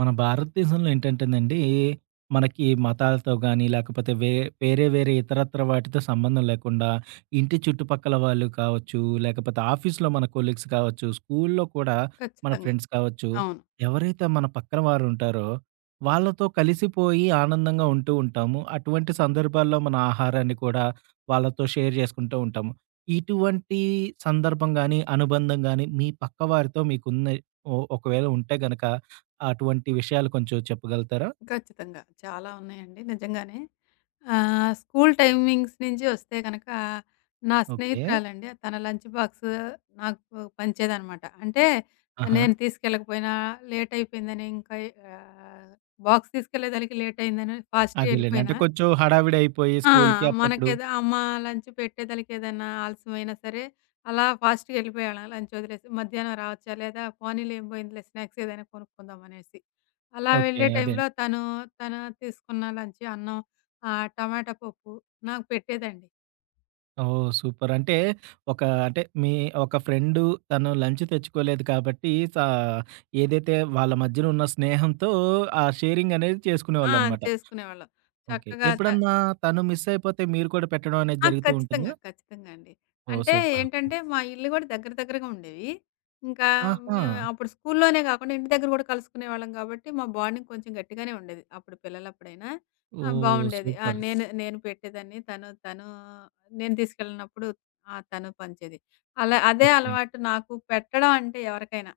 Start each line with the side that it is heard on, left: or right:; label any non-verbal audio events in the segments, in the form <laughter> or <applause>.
right: మన భారతదేశంలో ఏంటంటేనండి, మనకి మతాలతో గాని, లేకపోతే వేరే ఇతరత్ర వాటితో సంబంధం లేకుండా, ఇంటి చుట్టుపక్కల వాళ్ళు కావచ్చు, లేకపోతే ఆఫీస్‌లో మన కొలీగ్స్ కావచ్చు, స్కూల్‌లో కూడా మన
left: ఖచ్చితంగా.
right: ఫ్రెండ్స్ కావచ్చు,
left: అవును.
right: ఎవరైతే మన పక్కన వారుంటారో, వాళ్ళతో కలిసిపోయి ఆనందంగా ఉంటూ ఉంటాము. అటువంటి సందర్భాల్లో మన ఆహారాన్ని కూడా వాళ్ళతో షేర్ చేసుకుంటూ ఉంటాము. ఇటువంటి సందర్భం గాని, అనుబంధం గాని, మీ పక్కవారితో మీకున్న ఒకవేళ ఉంటే గనక అటువంటి విషయాలు కొంచెం చెప్పగలుగుతారా?
left: ఖచ్చితంగా. చాలా ఉన్నాయండి నిజంగానే. స్కూల్ టైమింగ్స్ నుంచి వస్తే గనక నా
right: ఓకే.
left: స్నేహితురాలండి తన లంచ్ బాక్స్ నాకు పంచేదనమాట. అంటే
right: ఆహా!
left: నేను తీసుకెళ్ళకపోయినా లేట్ అయిపోయిందని ఇంకా ఆహ్, బాక్స్ తీసుకెళ్ళేదానికి లేట్ అయిందని ఫాస్ట్‌గా
right: అదేలెండి.
left: ఎళ్ళిపోయినా
right: అంటే కొంచెం హడావిడి అయిపోయి
left: ఆ!
right: స్కూలుకి అప్పుడప్పుడు
left: మనకేదో అమ్మ లంచ్ పెట్టేదలకేదన్నా ఆలస్యమైనా సరే, అలా ఫాస్ట్‌గా ఎళ్ళిపోయేవాళ్ళం లంచ్ వదిలేసి. మధ్యాహ్నం రావచ్చా? లేదా పోనీలే ఏం పోయిందిలే స్నాక్స్ ఏదైనా కొనుక్కుందాం అనేసి. అలా
right: ఓకే.
left: వెళ్ళే
right: అదే.
left: టైంలో తను, తను తీసుకున్న లంచ్ అన్నం, టమాటా పప్పు నాకు పెట్టేదండి.
right: ఓహ్! సూపర్. అంటే ఒక అంటే మీ ఒక ఫ్రెండు తను లంచ్ తెచ్చుకోలేదు కాబట్టి సా ఏదైతే వాళ్ళ మధ్యన ఉన్న స్నేహంతో ఆ షేరింగ్ అనేది
left: ఆ!
right: చేసుకునేవాళ్ళనమాట.
left: చేసుకునేవాళ్ళం.
right: ఓకే.
left: చక్కగా
right: ఎప్పుడన్నా తను మిస్ అయిపోతే మీరు కూడా పెట్టడం అనేది
left: ఆ!
right: జరుగుతూ ఉంటుందా?
left: ఖచ్చితంగా. ఖచ్చితంగా అండి.
right: ఓహ్!
left: అంటే
right: సూపర్.
left: ఏంటంటే, మా ఇల్లు గూడా దగ్గర దగ్గరగా ఉండేవి. ఇంకా
right: ఆహా!
left: మేము అప్పుడు స్కూల్లోనే గాకుండా ఇంటి దగ్గర గూడా కలుసుకునేవాళ్ళం గాబట్టి, మా బాండింగ్ కొంచెం గట్టిగానే ఉండేది. అప్పుడు పిల్లలప్పుడైనా ఆ!
right: ఓహ్!
left: బావుండేది. ఆ!
right: సూపర్.
left: నేను నేను పెట్టేదాన్ని. తను తను నేను తీసుకెళ్ళినప్పుడు ఆ! తను పంచేది. అలా అదే
right: ఓకే.
left: అలవాటు నాకు పెట్టడం అంటే ఎవరికైనా,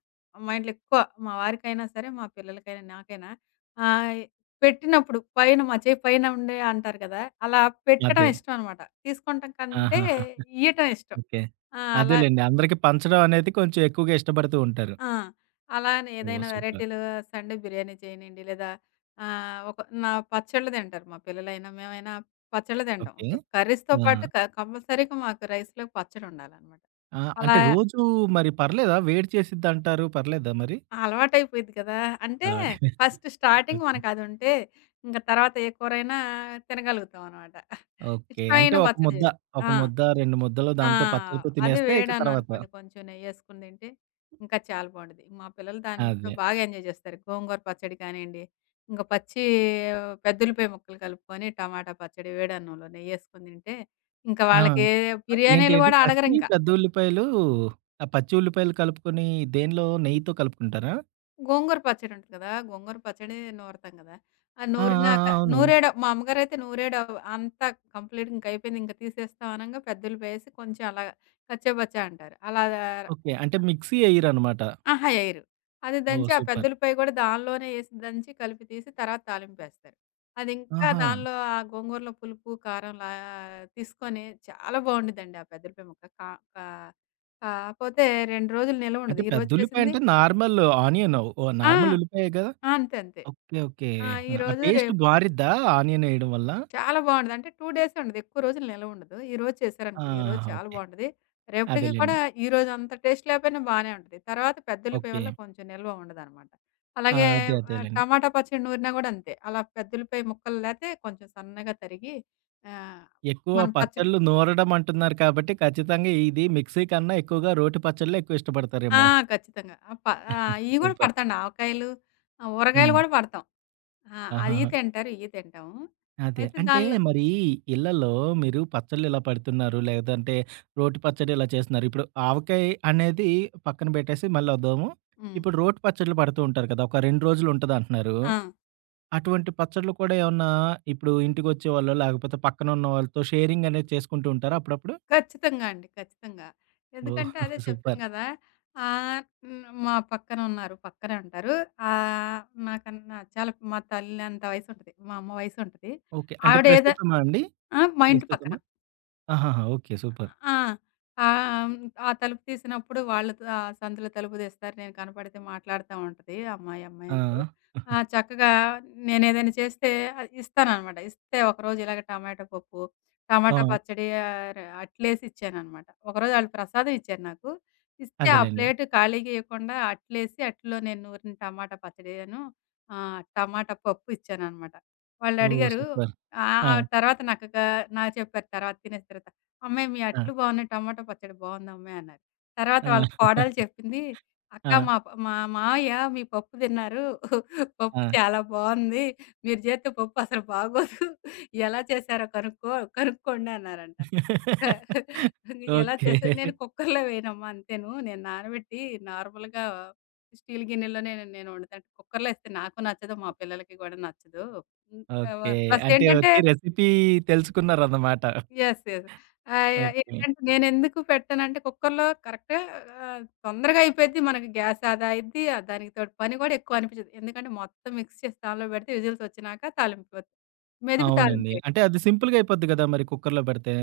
left: మా ఇంట్లో ఎక్కువ మా వారికైనా సరే, మా పిల్లలకైనా, నాకైనా ఆహ్, పెట్టినప్పుడు పైన మా చెయ్యి పైన ఉండే అంటారు కదా! అలా పెట్టడం
right: అదే.
left: ఇష్టం అనమాట. తీసుకుంటం కంటే
right: ఆహాహా!
left: ఇయ్యటం ఇష్టం.
right: ఓకే.
left: ఆ! అలా
right: అదేలెండి. అందరికి పంచడం అనేది కొంచెం ఎక్కువగా ఇష్టపడుతూ ఉంటారు.
left: ఆ! అలానే
right: ఓహ్!
left: ఏదైనా
right: సూపర్.
left: వెరైటీలు సండే బిర్యానీ చేయనియండి, లేదా ఒక నా పచ్చళ్ళు తింటారు మా పిల్లలైనా, మేమైనా పచ్చళ్ళు తింటాం.
right: ఓకే.
left: ఇప్పుడు కర్రీస్‌తో
right: ఆ!
left: పాటు కంపల్సరీగా మాకు రైస్‌లోకి పచ్చడుండాలనమాట.
right: ఆ!
left: అలా
right: అంటే రోజు మరి పర్లేదా? వేడి చేసిద్దంటారు. పర్లేదా మరి?
left: అలవాటయిపోయిద్ది కదా! అంటే
right: అలవాటే.
left: First starting
right: okay.
left: మనకదుంటే, ఇంక తర్వాత ఏ కూరైనా తినగలుగుతాం అనమాట.
right: ఓకే. అంటే
left: ఇష్టమైన
right: ఒక
left: పచ్చడి
right: ముద్ద,
left: చేసి.
right: ఒక
left: ఆ!
right: ముద్ద, 2 ముద్దలు
left: ఆ!
right: దాంతో పచ్చడితో
left: అదే
right: తినేస్తే ఇక
left: వేడన్నం
right: తర్వాత
left: అనుకోండి కొంచెం నెయ్యేసుకొని తింటే ఇంకా చాలా బావుంటది. మా పిల్లలు దాంతో
right: అదే.
left: బాగా ఎంజాయ్ చేస్తారు. గోంగూర పచ్చడి కానియండి, ఇంకా పచ్చి పెద్దల్లిపాయ ముక్కలు కలుపుకొని టమాటా పచ్చడి వేడన్నంలో నెయ్యేసుకొని తింటే, ఇంకా
right: ఆ!
left: వాళ్ళకి
right: ఏంటి
left: బిర్యానీలు
right: ఏంటి
left: గూడా
right: పచ్చి
left: అడగరింక.
right: పెద్ద ఉల్లిపాయలు ఆ పచ్చి ఉల్లిపాయలు కలుపుకొని దేనిలో నెయ్యితో కలుపుకుంటారా?
left: గోంగూర పచ్చడి ఉంటది కదా! గోంగూర పచ్చడి నూరుతాం కదా! ఆ
right: ఆ! ఆ!
left: నూరినాక
right: ఆ! అవును.
left: నూరేయడం, మా అమ్మగారైతే నూరేయడం అంతా కంప్లీట్ ఇంకయిపోయింది. ఇంక తీసేస్తాం అనంగా పెద్దల్లిపాయేసి కొంచెం అలా కచ్చాబచ్చా అంటారు. అలా
right: ఓకే. అంటే మిక్సీ ఎయ్యరనమాట.
left: ఆహా! ఎయరు. అది
right: ఓహ్!
left: దంచి ఆ
right: సూపర్.
left: పెద్ద‌ఉల్లిపాయ కూడా దానిలోనే ఏసి దంచి కలిపి తీసి తర్వాత తాలింపేస్తారు. అదింకా
right: ఆహా!
left: దానిలో ఆ గోంగూరలో పులుపు, కారం లా తీసుకొని చాలా బావుండిద్దండి ఆ పెద్ద‌ఉల్లిపాయ ముక్క. కా కా కాపోతే 2 రోజులు నిలవుండదు.
right: అంటే పెద్ద
left: ఈరోజు
right: ఉల్లిపాయ
left: చేసింది
right: అంటే నార్మల్ ఆనియన్ ఓ
left: ఆ!
right: నార్మల్ ఉల్లిపాయే కదా!
left: ఆ! అంతే. అంతే.
right: ఓకే. ఓకే.
left: ఆ!
right: హ్మ్. ఆ
left: ఈరోజు
right: టేస్ట్
left: రేపు
right: మారిద్దా ఆనియన్ ఎయడం వల్ల?
left: చాలా బావుంటది. అంటే 2 డేసే ఉండదు. ఎక్కువ రోజులు నిలవ ఉండదు. ఈరోజు
right: ఆ!
left: చేశారనుకోండి, ఈరోజు చాలా
right: ఓకే.
left: బావుంటది. రేపటికి కూడా
right: అదేలెండి.
left: ఈరోజు అంత టేస్ట్ లేకపోయినా బానే ఉంటది. తర్వాత పెద్దల్లిపాయ
right: ఓకే.
left: వల్ల కొంచెం నిల్వ ఉండదనమాట.
right: ఆ!
left: అలాగే
right: అదే అదేలెండి.
left: టమాటా పచ్చడి నూరినా కూడా అంతే. అలా పెద్దల్లిపాయ ముక్కలు లేతే కొంచెం సన్నగా తరిగి ఆహ్,
right: ఎక్కువ
left: మనం పచ్చడి
right: పచ్చళ్ళు నూరడం అంటున్నారు కాబట్టి ఖచ్చితంగా ఇది మిక్సీ కన్నా ఎక్కువగా రోటి పచ్చళ్ళే ఎక్కువ
left: ఆ!
right: ఇష్టపడతారేమో.
left: ఖచ్చితంగా. ఆ! ప ఇయి కూడా
right: సూపర్.
left: పడతాండి. ఆవకాయలు, ఊరగాయలు
right: హ్మ్.
left: కూడా పడతాం. ఆ! అయి
right: ఆహాహా!
left: తింటారు, ఇయి తింటాము.
right: అదే.
left: అయితే
right: అంటే
left: దానిలో
right: మరి ఇళ్ళల్లో మీరు పచ్చళ్ళు ఇలా పెడుతున్నారు. లేదంటే రోటి పచ్చడి ఇలా చేస్తున్నారు. ఇప్పుడు ఆవకాయ అనేది పక్కన పెట్టేసి మళ్ళొద్దాము.
left: హ్మ్.
right: ఇప్పుడు రోటి పచ్చళ్ళు పెడుతూ ఉంటారు కదా! ఒక 2 రోజులు ఉంటదంటున్నారు.
left: ఆ!
right: అటువంటి పచ్చళ్ళు కూడా ఏమన్నా ఇప్పుడు ఇంటికొచ్చేవాళ్ళో లేకపోతే పక్కన ఉన్న వాళ్ళతో షేరింగ్ అనేది చేసుకుంటూ ఉంటారా అప్పుడప్పుడు?
left: ఖచ్చితంగా అండి. ఖచ్చితంగా.
right: ఓహ్!
left: ఎందుకంటే అదే
right: <laughs>
left: చెప్పాను
right: సూపర్.
left: గదా! ఆహ్, హ్మ్. మా పక్కన ఉన్నారు. పక్కనే ఉంటారు. ఆహ్, నాకన్నా చాలా మా తల్లి అంత వయసుంటది. మా అమ్మ వయసుంటది.
right: ఓకే. అంటే
left: ఆవిడ ఏద
right: ప్రస్తుతమా అండి?
left: ఆ! మా ఇంటి పక్కన.
right: ప్రస్తుతమా? ఆహాహా! ఓకే. సూపర్.
left: ఆ! ఆహ్, హ్మ్. ఆ తలుపు తీసినప్పుడు వాళ్ళు త సందులో తలుపు తీస్తారు. నేను కనపడితే మాట్లాడుతా ఉంటది. అమ్మాయి, అమ్మాయి
right: ఆ!
left: అంటూ. ఆ!
right: <laughs>
left: చక్కగా నేనేదైనా చేస్తే ఇస్తాననమాట. ఇస్తే ఒకరోజు ఇలాగ టమాటా పప్పు,
right: ఆ!
left: టమాటా పచ్చడి ఆహ్, ర అట్లేసి ఇచ్చాననమాట. ఒకరోజు ఆళ్ళు ప్రసాదం ఇచ్చారు నాకు. ఇస్తే ఆ
right: అదేలెండి.
left: ప్లేట్ ఖాళీగా ఇయకుండా అట్లేసి అట్లులో నేను నూరిన టమాటా పచ్చడిను, టమాటా పప్పు ఇచ్చాననమాట.
right: ఓహ్!
left: వాళ్ళడిగారు
right: సూపర్. ఆ!
left: ఆ తర్వాత నాకు చెప్పారు తర్వాత తినేసిన తర్వాత అమ్మాయి మీ
right: ఆ!
left: అట్లు బాగున్నాయి. టమాటా పచ్చడి బాగుందమ్మాయి అన్నారు. తర్వాత
right: ఆ!
left: వాళ్ళ కోడలు
right: <laughs>
left: చెప్పింది, "అక్క
right: ఆ!
left: మా మావయ్య మీ పప్పు తిన్నారు. <laughs> పప్పు
right: ఆ!
left: చాలా బాగుంది. మీరు చేత్తే పప్పు అసలు బాగోదు. ఎలా చేశారో కనుక్కో కనుక్కోండి" అన్నారంట. <laughs> క ఎలా
right: ఓకే.
left: చేసా నేను? కుక్కర్‌లో వేయనమ్మా అంతేను. నేను నానబెట్టి నార్మల్‌గా స్టీల్ గిన్నెలోనే నేను నేను వండుతాను. కుక్కర్‌లో ఏస్తే నాకు నచ్చదు. మా పిల్లలకి కూడా నచ్చదు. హ్మ్.
right: ఓకే.
left: ప్లస్
right: అంటే
left: ఏంటంటే
right: వచ్చి రెసిపీ తెలుసుకున్నారన్నమాట.
left: యెస్. యెస్. ఆహ్,
right: ఓకే.
left: ఏంటంటే నేనెందుకు పెట్టానంటే కుక్కర్‌లో కరెక్ట్‌గా తొందరగా అయిపోద్ది. మనకి గ్యాస్ ఆదా అయిద్ది. దానికి తోడు పని కూడా ఎక్కువ అనిపించదు. ఎందుకంటే మొత్తం మిక్స్ చేసి దానిలో పెడితే విజిల్స్ వచ్చినాక తాలింపు. మెదిపి
right: అవునండి.
left: తాలింపేయడం.
right: అంటే అది సింపుల్‌గా అయిపోద్ది గదా! మరి కుక్కర్‌లో పెడితే.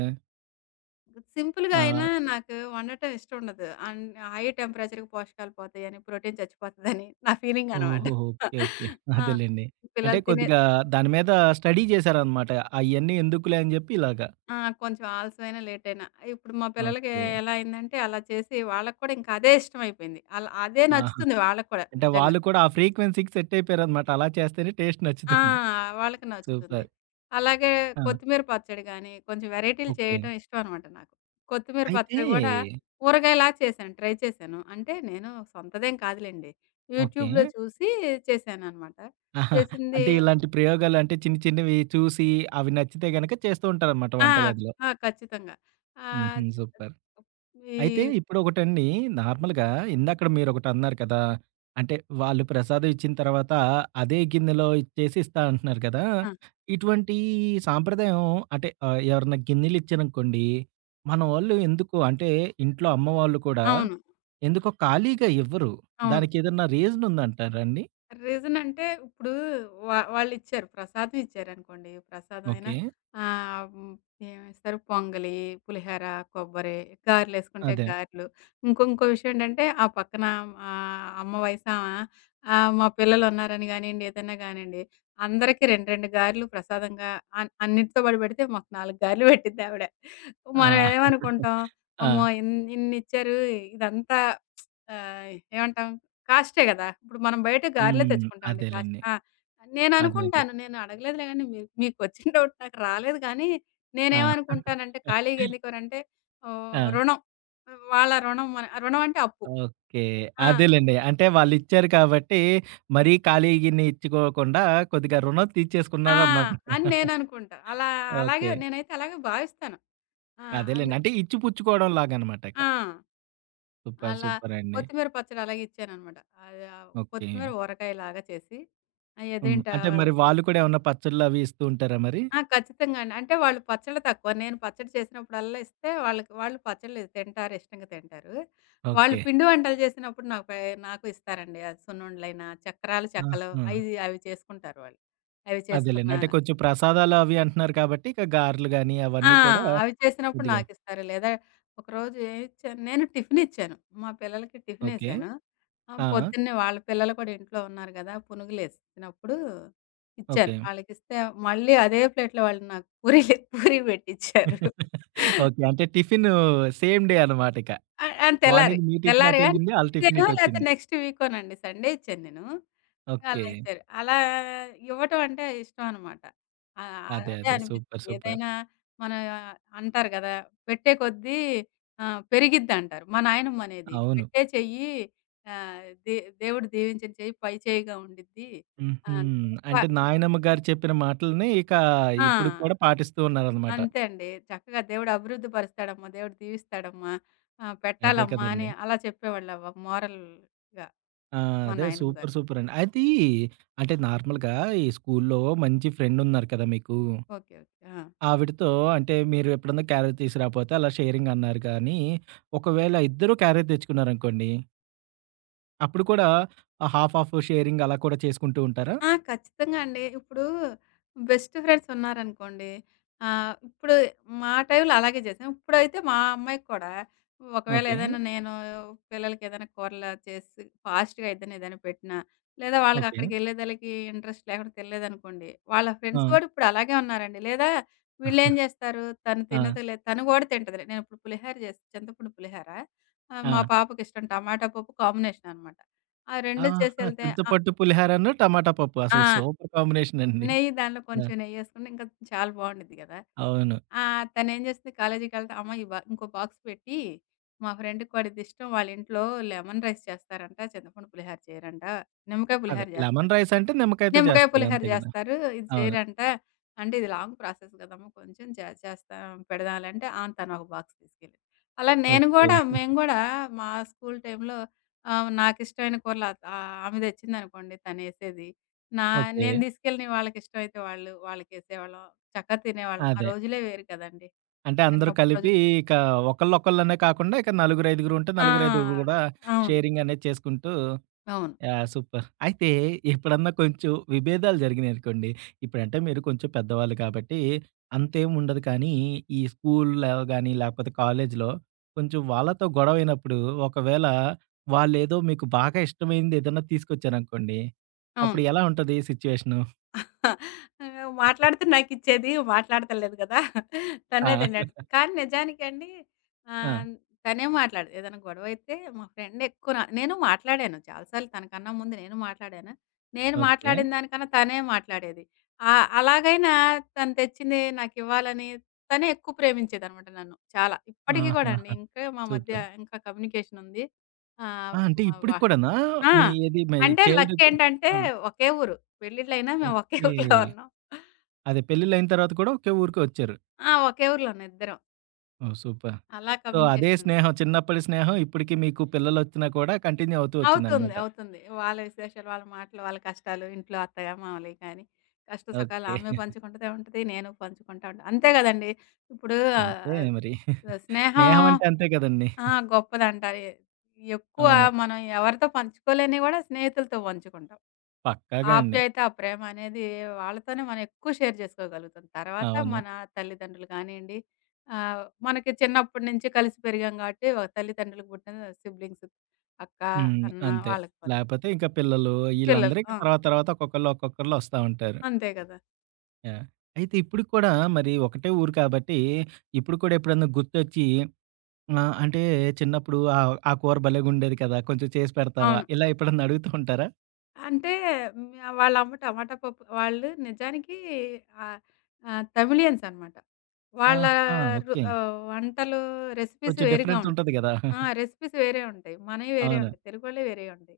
left: సింపుల్‌గా
right: ఆ!
left: అయినా నాకు వండటం ఇష్టం ఉండదు. అండ్ హై టెంపరేచర్‌కి పోషకాలు పోతాయని, ప్రోటీన్ చచ్చిపోతదని నా ఫీలింగ్ అనమాట.
right: ఓహో! ఓకే. ఓకే.
left: ఆ!
right: అదేలెండి. అంటే
left: పిల్లలు తినే
right: కొద్దిగా దాని మీద స్టడీ చేశారనమాట. అయన్నీ ఎందుకులే అని జెప్పి ఇలాగా.
left: ఆ! కొంచెం ఆలస్యమైనా, లేటయినా. ఇప్పుడు మా పిల్లలకి
right: ఓకే.
left: ఎలా అయిందంటే, అలా చేసి వాళ్ళకి కూడా ఇంకా అదే ఇష్టమైపోయింది. అలా అదే
right: ఆహా!
left: నచ్చుతుంది వాళ్ళకి కూడా
right: అంటే
left: నిజంగా.
right: వాళ్ళు కూడా ఆ ఫ్రీక్వెన్సీకి సెట్ అయిపోయారనమాట. అలా చేస్తేనే టేస్ట్
left: ఆ!
right: నచ్చుతుంది.
left: వాళ్ళకి నచ్చుతుంది.
right: సూపర్.
left: అలాగే
right: ఆ!
left: కొత్తిమీర పచ్చడి గానీ, కొంచెం వెరైటీలు
right: ఓకే.
left: చేయటం ఇష్టం అనమాట నాకు. కొత్తిమీర
right: అయితే
left: పచ్చడి గూడా ఊరగాయలా చేశాను, ట్రై చేశాను. అంటే నేను సొంతదేం కాదులెండి.
right: ఓకే.
left: యూట్యూబ్‌లో చూసి చేశాననమాట.
right: ఆహా!
left: చేసింది
right: అంటే ఇలాంటి ప్రయోగాలు అంటే చిన్ని చిన్నవి చూసి అవి నచ్చితే గనక చేస్తూ ఉంటారనమాట
left: ఆ!
right: వంటగదిలో.
left: ఆ! ఖచ్చితంగా.
right: హుహు.
left: ఆహ్,
right: సూపర్. అయితే
left: ఈ
right: ఇప్పుడొకటండి నార్మల్‌గా ఇందాకడ మీరొకటన్నారు కదా! అంటే వాళ్ళు ప్రసాదం ఇచ్చిన తర్వాత అదే గిన్నెలో ఇచ్చేసి ఇస్తా అంటున్నారు కదా!
left: ఆ!
right: ఇటువంటి సాంప్రదాయం అంటే ఎవరన్నా గిన్నెలిచ్చారనుకోండి మనవోళ్ళు ఎందుకు అంటే ఇంట్లో అమ్మవాళ్ళు కూడా
left: అవును.
right: ఎందుకో ఖాళీగా ఇవ్వరు.
left: అవును.
right: దానికేదన్నా రీజనుందంటారా అండి?
left: రీజన్ అంటే ఇప్పుడు వాళ్ళిచ్చారు. ప్రసాదం ఇచ్చారనుకోండి. ప్రసాదమైనా
right: ఓకే.
left: ఆహ్, హ్మ్. ఏమిస్తారు? పొంగలి, పులిహోర, కొబ్బరి, గారెలేసుకుంటే
right: అదే.
left: గారెలు. ఇంకో ఇంకో విషయం ఏంటంటే ఆ పక్కన అమ్మ వయసామె, మా పిల్లలున్నారని గానియండి, ఏదైనా గానియండి, అందరికి 2, 2 గారెలు ప్రసాదంగా అన్నిటితో పాటు పెడితే మాకు 4 గారెలు పెట్టిద్ది ఆవిడ.
right: ఆ!
left: మనం ఏమనుకుంటాం,
right: ఆ!
left: అమ్మో! ఇన్నిచ్చారు ఇదంతా, ఏమంటాం? కాస్టే గదా! ఇప్పుడు మనం బయట గారెలే
right: హ్మ్.
left: తెచ్చుకుంటామండి కాస్ట్.
right: అదేలెండి.
left: ఆ!
right: అదే. అదే.
left: నేననుకుంటాను. నేను అడగలేదులే గానీ మీరు మీకొచ్చిన డౌట్ నాకు రాలేదు గానీ,
right: ఆ!
left: నేనేమనుకుంటానంటే ఖాళీగా ఎందుకునంటే
right: ఆ!
left: రుణం. వాళ్ళ రుణం మన రుణం అంటే అప్పు.
right: ఓకే.
left: ఆ!
right: అదేలెండి. అంటే వాళ్ళిచ్చారు కాబట్టి, మరీ ఖాళీని ఇచ్చుకోకుండా కొద్దిగా రుణం
left: ఆ!
right: తీర్చేసుకున్నారన్నారు.
left: అని నేననుకుంటా. అలా అలాగే
right: ఓకే.
left: నేనైతే అలాగే భావిస్తాను. ఆ!
right: అదేలెండి.
left: అందు
right: అంటే ఇచ్చి పుచ్చుకోవడం లాగనమాట ఇక.
left: ఆ!
right: సూపర్.
left: అలా
right: సూపర్ అండి.
left: కొత్తిమీర పచ్చడి అలాగే ఇచ్చాననమాట. అది
right: ఓకే.
left: కొత్తిమీర ఊరగాయలాగా చేసి, ఆ
right: హ్మ్.
left: ఎదురింటా
right: అంటే మరి
left: వాళ్ళకి.
right: వాళ్ళు కూడా ఏమన్నా పచ్చళ్ళవి ఇస్తూ ఉంటారా మరి?
left: ఆ! ఖచ్చితంగా అండి. అంటే వాళ్ళు పచ్చళ్ళు తక్కువ. నేను పచ్చడి చేసినప్పుడల్లా ఇస్తే వాళ్ళకి వాళ్ళు పచ్చళ్ళు తింటారు, ఇష్టంగా తింటారు. వాళ్ళు
right: ఓకే.
left: పిండి వంటలు చేసినప్పుడు నాకు ఇస్తారండి. అది సున్నుండలైనా, చక్రాలు, చెక్కలు
right: ఆహా!
left: అయి అవి చేసుకుంటారు వాళ్ళు. అవి చేసుకున్న
right: అదేలెండి. అంటే కొంచెం ప్రసాదాలు అవి అంటున్నారు కాబట్టి, ఇక గారెలు గాని
left: ఆ!
right: అవన్నీ కూడా
left: అవి చేసినప్పుడు
right: కొద్దిగా
left: నాకిస్తారు. లేదా ఒకరోజు ఏమిచ్చాను నేను? టిఫినిచ్చాను. మా పిల్లలకి
right: ఓకే.
left: టిఫినేసాను.
right: ఆ! ఆ!
left: పొద్దున్నే వాళ్ళ పిల్లలు కూడా ఇంట్లో ఉన్నారు గదా! పునుగులేసినప్పుడు ఇచ్చాను.
right: ఓకే.
left: వాళ్ళకిస్తే మళ్ళీ అదే ప్లేట్‌లో వాళ్ళు నాకు పూరీ పెట్టిచ్చారు.
right: ఓకే. అంటే టిఫిను సేమ్ డే అన్నమాట ఇక.
left: ఆహ్, ఆహ్, తెల్లారి
right: మార్నింగ్ మీ టిఫిన్
left: తెల్లారిగా
right: అటెళ్ళింది. ఆళ్ళ
left: నెక్స్ట్
right: టిఫిన్
left: డేనో లేతే
right: ఇటొచ్చింది.
left: నెక్స్ట్ వీకోనండి. సండే ఇచ్చాను నేను.
right: ఓకే.
left: అలా ఇచ్చారు. అలా ఇవ్వటం అంటే ఇష్టం అనమాట.
right: అదే.
left: అదే
right: అదే.
left: అనిపిస్తది.
right: సూపర్. సూపర్.
left: ఏదైనా మన అంటారు గదా! పెట్టే కొద్దీ పెరిగిద్దంటారు. మా నాయనమ్మ అనేది.
right: అవును.
left: "పెట్టే చెయ్యి, ఆహ్, దే దేవుడు దీవించిన చెయ్యి పై చేయిగా ఉండిద్ది."
right: హుహు.
left: ఆహ్, ప
right: అంటే నాయనమ్మ గారు చెప్పిన మాటల్ని ఇక
left: ఆ!
right: ఇప్పుడు కూడా పాటిస్తూ ఉన్నారనమాట.
left: అంతే అండి. చక్కగా "దేవుడు అభివృద్ధి పరుస్తాడమ్మా, దేవుడు దీవిస్తాడమ్మా,
right: అదే
left: పెట్టాలమ్మా"
right: కదండీ.
left: అని అలా చెప్పేవాళ్ళ మోరల్‌గా
right: ఆ!
left: మా
right: అదే
left: నాయనమ్మ
right: సూపర్.
left: గారు.
right: సూపర్ అండి. అది అంటే నార్మల్‌గా ఈ స్కూల్లో మంచి ఫ్రెండున్నారు కదా మీకు.
left: ఓకే. ఓకే. ఆ!
right: ఆవిడతో అంటే మీరు ఎప్పుడన్నా క్యారేజ్ తీసుకురాపోతే అలా షేరింగ్ అన్నారు కానీ, ఒకవేళ ఇద్దరూ క్యారేజ్ తెచ్చుకున్నారనుకోండి అప్పుడు కూడా హాఫ్ హాఫ్ షేరింగ్ అలా కూడా చేసుకుంటూ ఉంటారా?
left: ఆ! ఖచ్చితంగా అండి. ఇప్పుడు బెస్ట్ ఫ్రెండ్స్ ఉన్నారనుకోండి. ఇప్పుడు మా టైంలో అలాగే చేసాం. ఇప్పుడైతే మా అమ్మాయికి కూడా ఒకవేళ
right: ఓకే.
left: ఏదైనా నేను పిల్లలకి ఏదైనా కూరలు చేసి ఫాస్ట్‌గా ఏదైనా ఏదైనా పెట్టినా, లేదా వాళ్ళకి
right: ఓకే.
left: అక్కడికి వెళ్ళేదలకి ఇంట్రెస్ట్ లేకుండా తినలేదనుకోండి. వాళ్ళ
right: ఆ!
left: ఫ్రెండ్స్ కూడా ఇప్పుడు అలాగే ఉన్నారండి. లేదా వీళ్ళేం చేస్తారు, తను
right: ఆ!
left: తినదు లేదు తను కూడా తింటది. నేను ఇప్పుడు పులిహోర చేసి చింతపండు పులిహోర,
right: ఆ!
left: మా పాపకి ఇష్టం టమాటా పప్పు కాంబినేషన్ అనమాట. ఆ 2
right: ఆహా!
left: చేసెళ్తే ఆ!
right: చింతపట్టు పులిహారను, టమాటా పప్పు అసలు
left: ఆ!
right: సూపర్ కాంబినేషన్ అండి.
left: నెయ్యి దాంట్లో
right: ఆ!
left: కొంచెం నెయ్యేసుకుని ఇంకా చాలా బావుండిద్ది గదా!
right: అవును.
left: ఆ! తనేం చేస్తది కాలేజీకెళ్తే, అమ్మ ఈ ఇంకో బాక్స్ పెట్టి, మా ఫ్రెండ్‌కి వాడిది ఇష్టం వాళ్ళింట్లో లెమన్ రైస్ చేస్తారంట, చింతపండు పులిహార చేయరంట, నిమ్మకాయ
right: అదే
left: పులిహార
right: లెమన్
left: చేస్తారు.
right: రైస్ అంటే నిమ్మకాయతో
left: నిమ్మకాయ
right: చేస్తారు
left: పులిహార
right: అంతే కదా!
left: చేస్తారు, ఇది
right: అవును.
left: చేయరంట. అంటే ఇది లాంగ్ ప్రాసెస్ కదమ్మా! కొంచెం చేస్తా పెడదాంలే అంటే, ఆ! తనొక బాక్స్ తీసుకెళ్ళింది. అలా నేను
right: ఓకే.
left: గూడా మేము గూడా మా స్కూల్ టైంలో నాకిష్టమైన కూరలు, ఆమె తెచ్చిందనుకోండి తనేసేది. నా
right: ఓకే.
left: నేను తీసుకెళ్ళినవి వాళ్ళకిష్టమైతే వాళ్ళు, వాళ్ళకేసేవాళ్ళం. చక్కగా తినేవాళ్ళం. ఆ
right: అదే.
left: రోజులే వేరు కదండీ!
right: అంటే అందరూ
left: చిన్నప్పుడు
right: కలిపి
left: రోజులు.
right: ఇక ఒకళ్ళొకళ్ళనే కాకుండా ఇక నలుగురు, ఐదుగురు ఉంటే నలుగురు, ఐదుగురు
left: ఆ!
right: కూడా
left: అవును.
right: షేరింగ్ అనేది చేసుకుంటూ
left: అవును.
right: యాహ్! సూపర్. అయితే ఎప్పుడన్నా కొంచెం విభేదాలు జరిగినాయనుకోండి, ఇప్పుడంటే మీరు కొంచెం పెద్దవాళ్ళు కాబట్టి అంతేం ఉండదు కానీ, ఈ స్కూల్‌లో గాని, లేకపోతే కాలేజీలో కొంచెం వాళ్ళతో గొడవైనప్పుడు ఒకవేళ వాళ్ళేదో మీకు బాగా ఇష్టమైంది ఏదన్నా తీసుకొచ్చారనుకోండి, అప్పుడు
left: అవును.
right: ఎలా ఉంటది సిట్యుయేషను?
left: మాట్లాడితే నాకిచ్చేది మాట్లాడతలేదు గదా! తనే
right: ఆ!
left: తినేటిది. కానీ నిజానికండి
right: ఆ!
left: ఆహ్, తనే మాట్లాడేది. ఏదైనా గొడవైతే మా ఫ్రెండ్ ఎక్కువ నేను మాట్లాడాను, చాలా సార్లు తనకన్నా ముందు నేను మాట్లాడాను. నేను
right: ఓకే.
left: మాట్లాడిన దానికన్నా తనే మాట్లాడేది. అలాగైనా తను తెచ్చింది నాకివ్వాలని తనే ఎక్కువ ప్రేమించేదనమాట నన్ను చాలా. ఇప్పటికి గూడా అండి.
right: ఆహాహా!
left: ఇంకా మా మధ్య
right: సూపర్.
left: ఇంకా కమ్యూనికేషన్ ఉంది. ఆహ్,
right: ఆ! అంటే
left: వ
right: ఇప్పటికి కూడానా?
left: ఆ!
right: మీ ఏది మీ
left: అంటే
right: చైల్డ్‌హుడ్
left: లక్కేంటంటే
right: ఆ!
left: ఒకే ఊరు. పెళ్ళిళ్ళైనా మేము ఒకే
right: ఓకే.
left: <laughs> ఊర్లో ఉన్నాం.
right: అదే పెళ్లిళ్లయిన తర్వాత కూడా ఒకే ఊరికే వచ్చారు.
left: ఆ! ఒకే ఊర్లోనే ఇద్దరం.
right: ఓహ్! సూపర్.
left: అలా
right: సో, అదే
left: కమ్యూనికేషన్ ఉంది.
right: స్నేహం చిన్నప్పటి స్నేహం ఇప్పటికి మీకు పిల్లలొచ్చినా కూడా కంటిన్యూ అవుతూ
left: అవుతుంది.
right: వచ్చిందనమాట.
left: అవుతుంది. వాళ్ళ విశేషాలు, వాళ్ళ మాటలు, వాళ్ళ కష్టాలు, ఇంట్లో అత్తయ్య, మామయ్యలయి కానీ, కష్ట సుఖాలు
right: ఓకే.
left: ఆమె పంచుకుంటూనే ఉంటది. నేను పంచుకుంటా ఉంటా. అంతే గదండీ! ఇప్పుడు
right: అంతే మరి.
left: స్నేహం
right: స్నేహం అంటే అంతే కదండీ.
left: ఆ! గొప్పదంటారు. ఎక్కువ
right: అవును.
left: మనం ఎవరితో పంచుకోలేనివి గూడా స్నేహితులతో పంచుకుంటాం.
right: పక్కాగా అండి.
left: ఆప్యాయత, ఆ ప్రేమ అనేది వాళ్ళతోనే మనం ఎక్కువ షేర్ చేసుకోగలుగుతాం. తర్వాత
right: అవును.
left: మన తల్లిదండ్రులు కానియండి, ఆహ్, మనకి చిన్నప్పటి నుంచి కలిసి పెరిగాం కాబట్టి, ఒక తల్లిదండ్రులకు పుట్టిన సిబ్లింగ్స్ అక్క,
right: హ్మ్.
left: అన్న
right: అంతే.
left: వాళ్ళకి పంచుతాం.
right: లేపోతే ఇంక పిల్లలు
left: పిల్లలు
right: ఈళ్ళందరూ ఇక
left: ఆ!
right: తర్వాత తర్వాత ఒక్కొక్కళ్ళు ఒక్కొక్కళ్ళు వస్తా ఉంటారు.
left: అంతే కదా!
right: యాహ్! అయితే ఇప్పుడు కూడా మరి ఒకటే ఊరు కాబట్టి ఇప్పుడు కూడా ఎప్పుడన్నా గుర్తొచ్చి అంటే చిన్నప్పుడు ఆ కూర భలేగుండేది కదా! కొంచెం చేసి పెడతావా?
left: అవును.
right: ఇలా ఎప్పుడన్నా అడుగుతూ ఉంటారా?
left: అంటే హ్మ్. వాళ్ళమ్మ టమాటా పప్పు వాళ్ళు నిజానికి ఆహ్, ఆహ్, తమిళియన్స్ అనమాట. వాళ్ళ
right: ఆహా! ఓకే.
left: వంటలు, రెసిపీస్
right: కొంచెం
left: వేరుగా
right: డిఫరెన్స్
left: ఉంటాయి.
right: ఉంటది గదా!
left: ఆ! రెసిపీస్ వేరే ఉంటాయి. మనయి వేరే
right: అవును.
left: ఉంటాయి. తెలుగోళ్ళయి వేరే ఉంటాయి.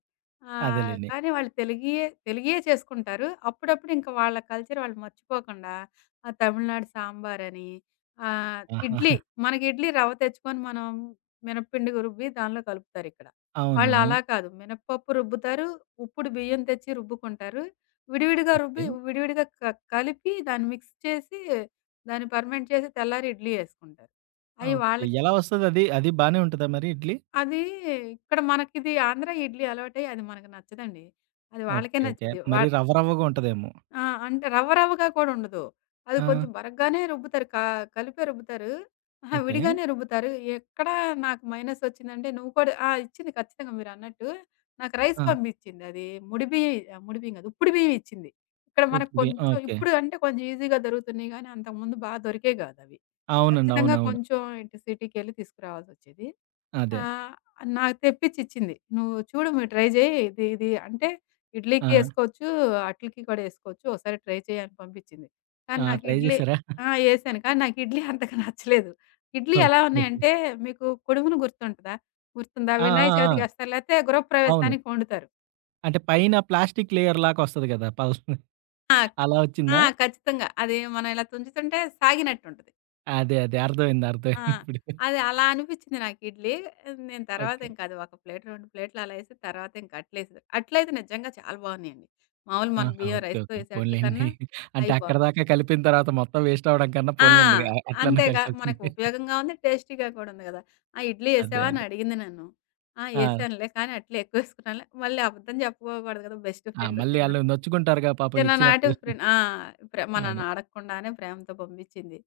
right: అదేలెండి.
left: కానీ వాళ్ళు తెలుగియే తెలుగియే చేసుకుంటారు. అప్పుడప్పుడు ఇంకా వాళ్ళ కల్చర్ వాళ్ళు మర్చిపోకుండా తమిళనాడు సాంబారని, ఆహ్,
right: ఆహా!
left: ఇడ్లీ. మనకి ఇడ్లీ రవ్వ తెచ్చుకొని మనం మినపపిండికి రుబ్బి దానిలో కలుపుతారిక్కడ.
right: అవును.
left: వాళ్ళు అలా కాదు. మినపప్పు రుబ్బుతారు. ఉప్పుడు బియ్యం తెచ్చి రుబ్బుకుంటారు. విడివిడిగా
right: ఓకే.
left: రుబ్బి, విడివిడిగా కలిపి దాన్ని మిక్స్ చేసి, దాన్ని ఫెర్మెంట్ చేసి తెల్లారి ఇడ్లీ యేసుకుంటారు. అయి
right: ఓకే.
left: వాళ్ళకి
right: ఎలా వస్తదది? అది అది బానే ఉంటదా మరి ఇడ్లీ?
left: అది ఇక్కడ మనకిది ఆంధ్ర ఇడ్లీ అలవాటయి అది మనకు నచ్చదండి. అది వాళ్ళకే
right: ఓకే. ఓకే.
left: నచ్చిద్ది.
right: మరి రవ్వ రవ్వగా ఉంటదేమో.
left: ఆ! అంటే రవ్వ రవ్వగా కూడా ఉండదు. అది
right: ఆ!
left: కొంచెం బరగ్గానే రుబ్బుతారు. కలిపే రుబ్బుతారు. అహా!
right: ఓకే.
left: విడిగానే రుబ్బుతారు. ఎక్కడ నాకు మైనసొచ్చిందంటే, నువ్వు కూడా ఆ! ఇచ్చింది ఖచ్చితంగా మీరన్నట్టు. నాకు రైస్
right: ఆ!
left: పంపించింది. అది ముడి బియ్యం కాదు. ఉప్పుడు బియ్యం ఇచ్చింది. ఇక్కడ మనకు
right: ఉప్మా
left: కొంచెం
right: ఓకే.
left: ఇప్పుడు అంటే కొంచెం ఈజీగా దొరుకుతున్నాయి గానీ, అంతకుముందు దొరికేవి కాదవి.
right: అవునండి.
left: ఖచ్చితంగా
right: అవునవును.
left: కొంచెం ఇటు సిటీకెళ్ళి తీసుకురావాల్సొచ్చేది.
right: అదే.
left: ఆహ్, నాకు తెప్పిచ్చిచ్చింది. "నువ్వు చూడు, నువ్వు ట్రై చేయి. ఇది ఇది" అంటే
right: ఆ!
left: ఇడ్లీకి ఏసుకోవచ్చు. అట్లకి కూడా ఏసుకోవచ్చు. ఒకసారి ట్రై చెయ్యి అని పంపించింది.
right: ఆ!
left: కానీ నాకు
right: ట్రై
left: ఇడ్లీ
right: చేసారా?
left: ఆ! ఏశాను. కానీ నాకు ఇడ్లీ అంతగా నచ్చలేదు. ఇడ్లీ ఎలా
right: ఓకే.
left: ఉన్నాయంటే మీకు కుడుములు గుర్తుంటదా? గుర్తుందా?
right: ఆ!
left: వినాయక
right: ఆ!
left: చవితికి
right: ఆ!
left: ఏస్తారు. లేతే
right: అవును.
left: గృహప్రవేశానికి వండుతారు.
right: అంటే పైన ప్లాస్టిక్ లేయర్ లాగా వస్తది కదా! పల్స్
left: ఆ!
right: అలా
left: ఆ!
right: వచ్చిందా?
left: ఖచ్చితంగా. అది మనం ఇలా తుంచుతుంటే సాగినట్టుంటది.
right: అదే. అదే. అర్థమైంది.
left: ఆ!
right: అర్థమైంది ఇప్పుడు.
left: అది అలా అనిపిచ్చింది నాకు ఇడ్లీ. నేను తర్వాత
right: ఓకే.
left: ఇంక అది ఒక ప్లేట్, 2 ప్లేట్లు అలా ఏసి తర్వాత ఇంక అట్లేసేది. అట్లయితే నిజంగా చాలా బావున్నాయండి. మామూలు మనం
right: ఆహా!
left: బియ్యం
right: ఓకే.
left: రైస్‌తో
right: ఓకే.
left: ఏసే అట్ల
right: పోనీలెండి.
left: కన్నా
right: అంటే
left: అయి బావున్నాయి.
right: అక్కడిదాకా కలిపిన తర్వాత మొత్తం వేస్ట్ అవ్వడం కన్నా
left: ఆ!
right: పోనీలెండి. అట్లన్నా
left: అంతేగా
right: కలిసొచ్చింది.
left: మనకు ఉపయోగంగా ఉంది. టేస్టీగా కూడా ఉంది గదా! "ఆ! ఇడ్లీ
right: అదే.
left: ఏసావా?" అని
right: అదే.
left: అడిగింది నన్ను. "ఆ!
right: ఆ!
left: ఏసానులే. కానీ అట్లే ఎక్కువేసుకున్నానులే." మళ్ళీ అబద్ధం చెప్పుకోకూడదు కదా! బెస్ట్
right: ఆ!
left: ఫ్రెండ్
right: మళ్ళీ
left: చిన్న
right: ఆళ్ళు నొచ్చుకుంటారుగా పాపం
left: చిన్ననాటి
right: ఇచ్చినప్పుడు.
left: ఫ్రెండ్. ఆ!
right: అవును.
left: మనల్ని అడగకుండానే ప్రేమతో పంపించింది.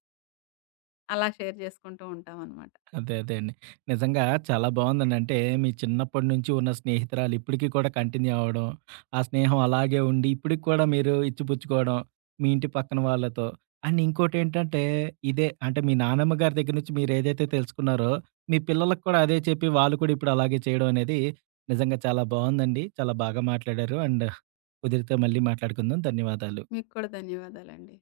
left: అలా షేర్ చేసుకుంటూ ఉంటామనమాట.
right: అదే. అదే అండి. నిజంగా చాలా బావుందండి. అంటే మీ చిన్నప్పటి నుంచి ఉన్న స్నేహితురాలు ఇప్పటికి కూడా కంటిన్యూ అవ్వడం, ఆ స్నేహం అలాగే ఉండి ఇప్పటికి కూడా మీరు ఇచ్చిపుచ్చుకోవడం, మీ ఇంటి పక్కన వాళ్ళతో. అండ్ ఇంకోటేంటంటే ఇదే అంటే మీ నానమ్మ గారి దగ్గర నుంచి మీరేదైతే తెలుసుకున్నారో, మీ పిల్లలకి కూడా అదే చెప్పి వాళ్ళు కూడా ఇప్పుడు అలాగే చేయడం అనేది నిజంగా చాలా బావుందండి. చాలా బాగా మాట్లాడారు. అండ్ కుదిరితే మళ్ళీ మాట్లాడుకుందాం. ధన్యవాదాలు.
left: మీకు కూడా ధన్యవాదాలండి.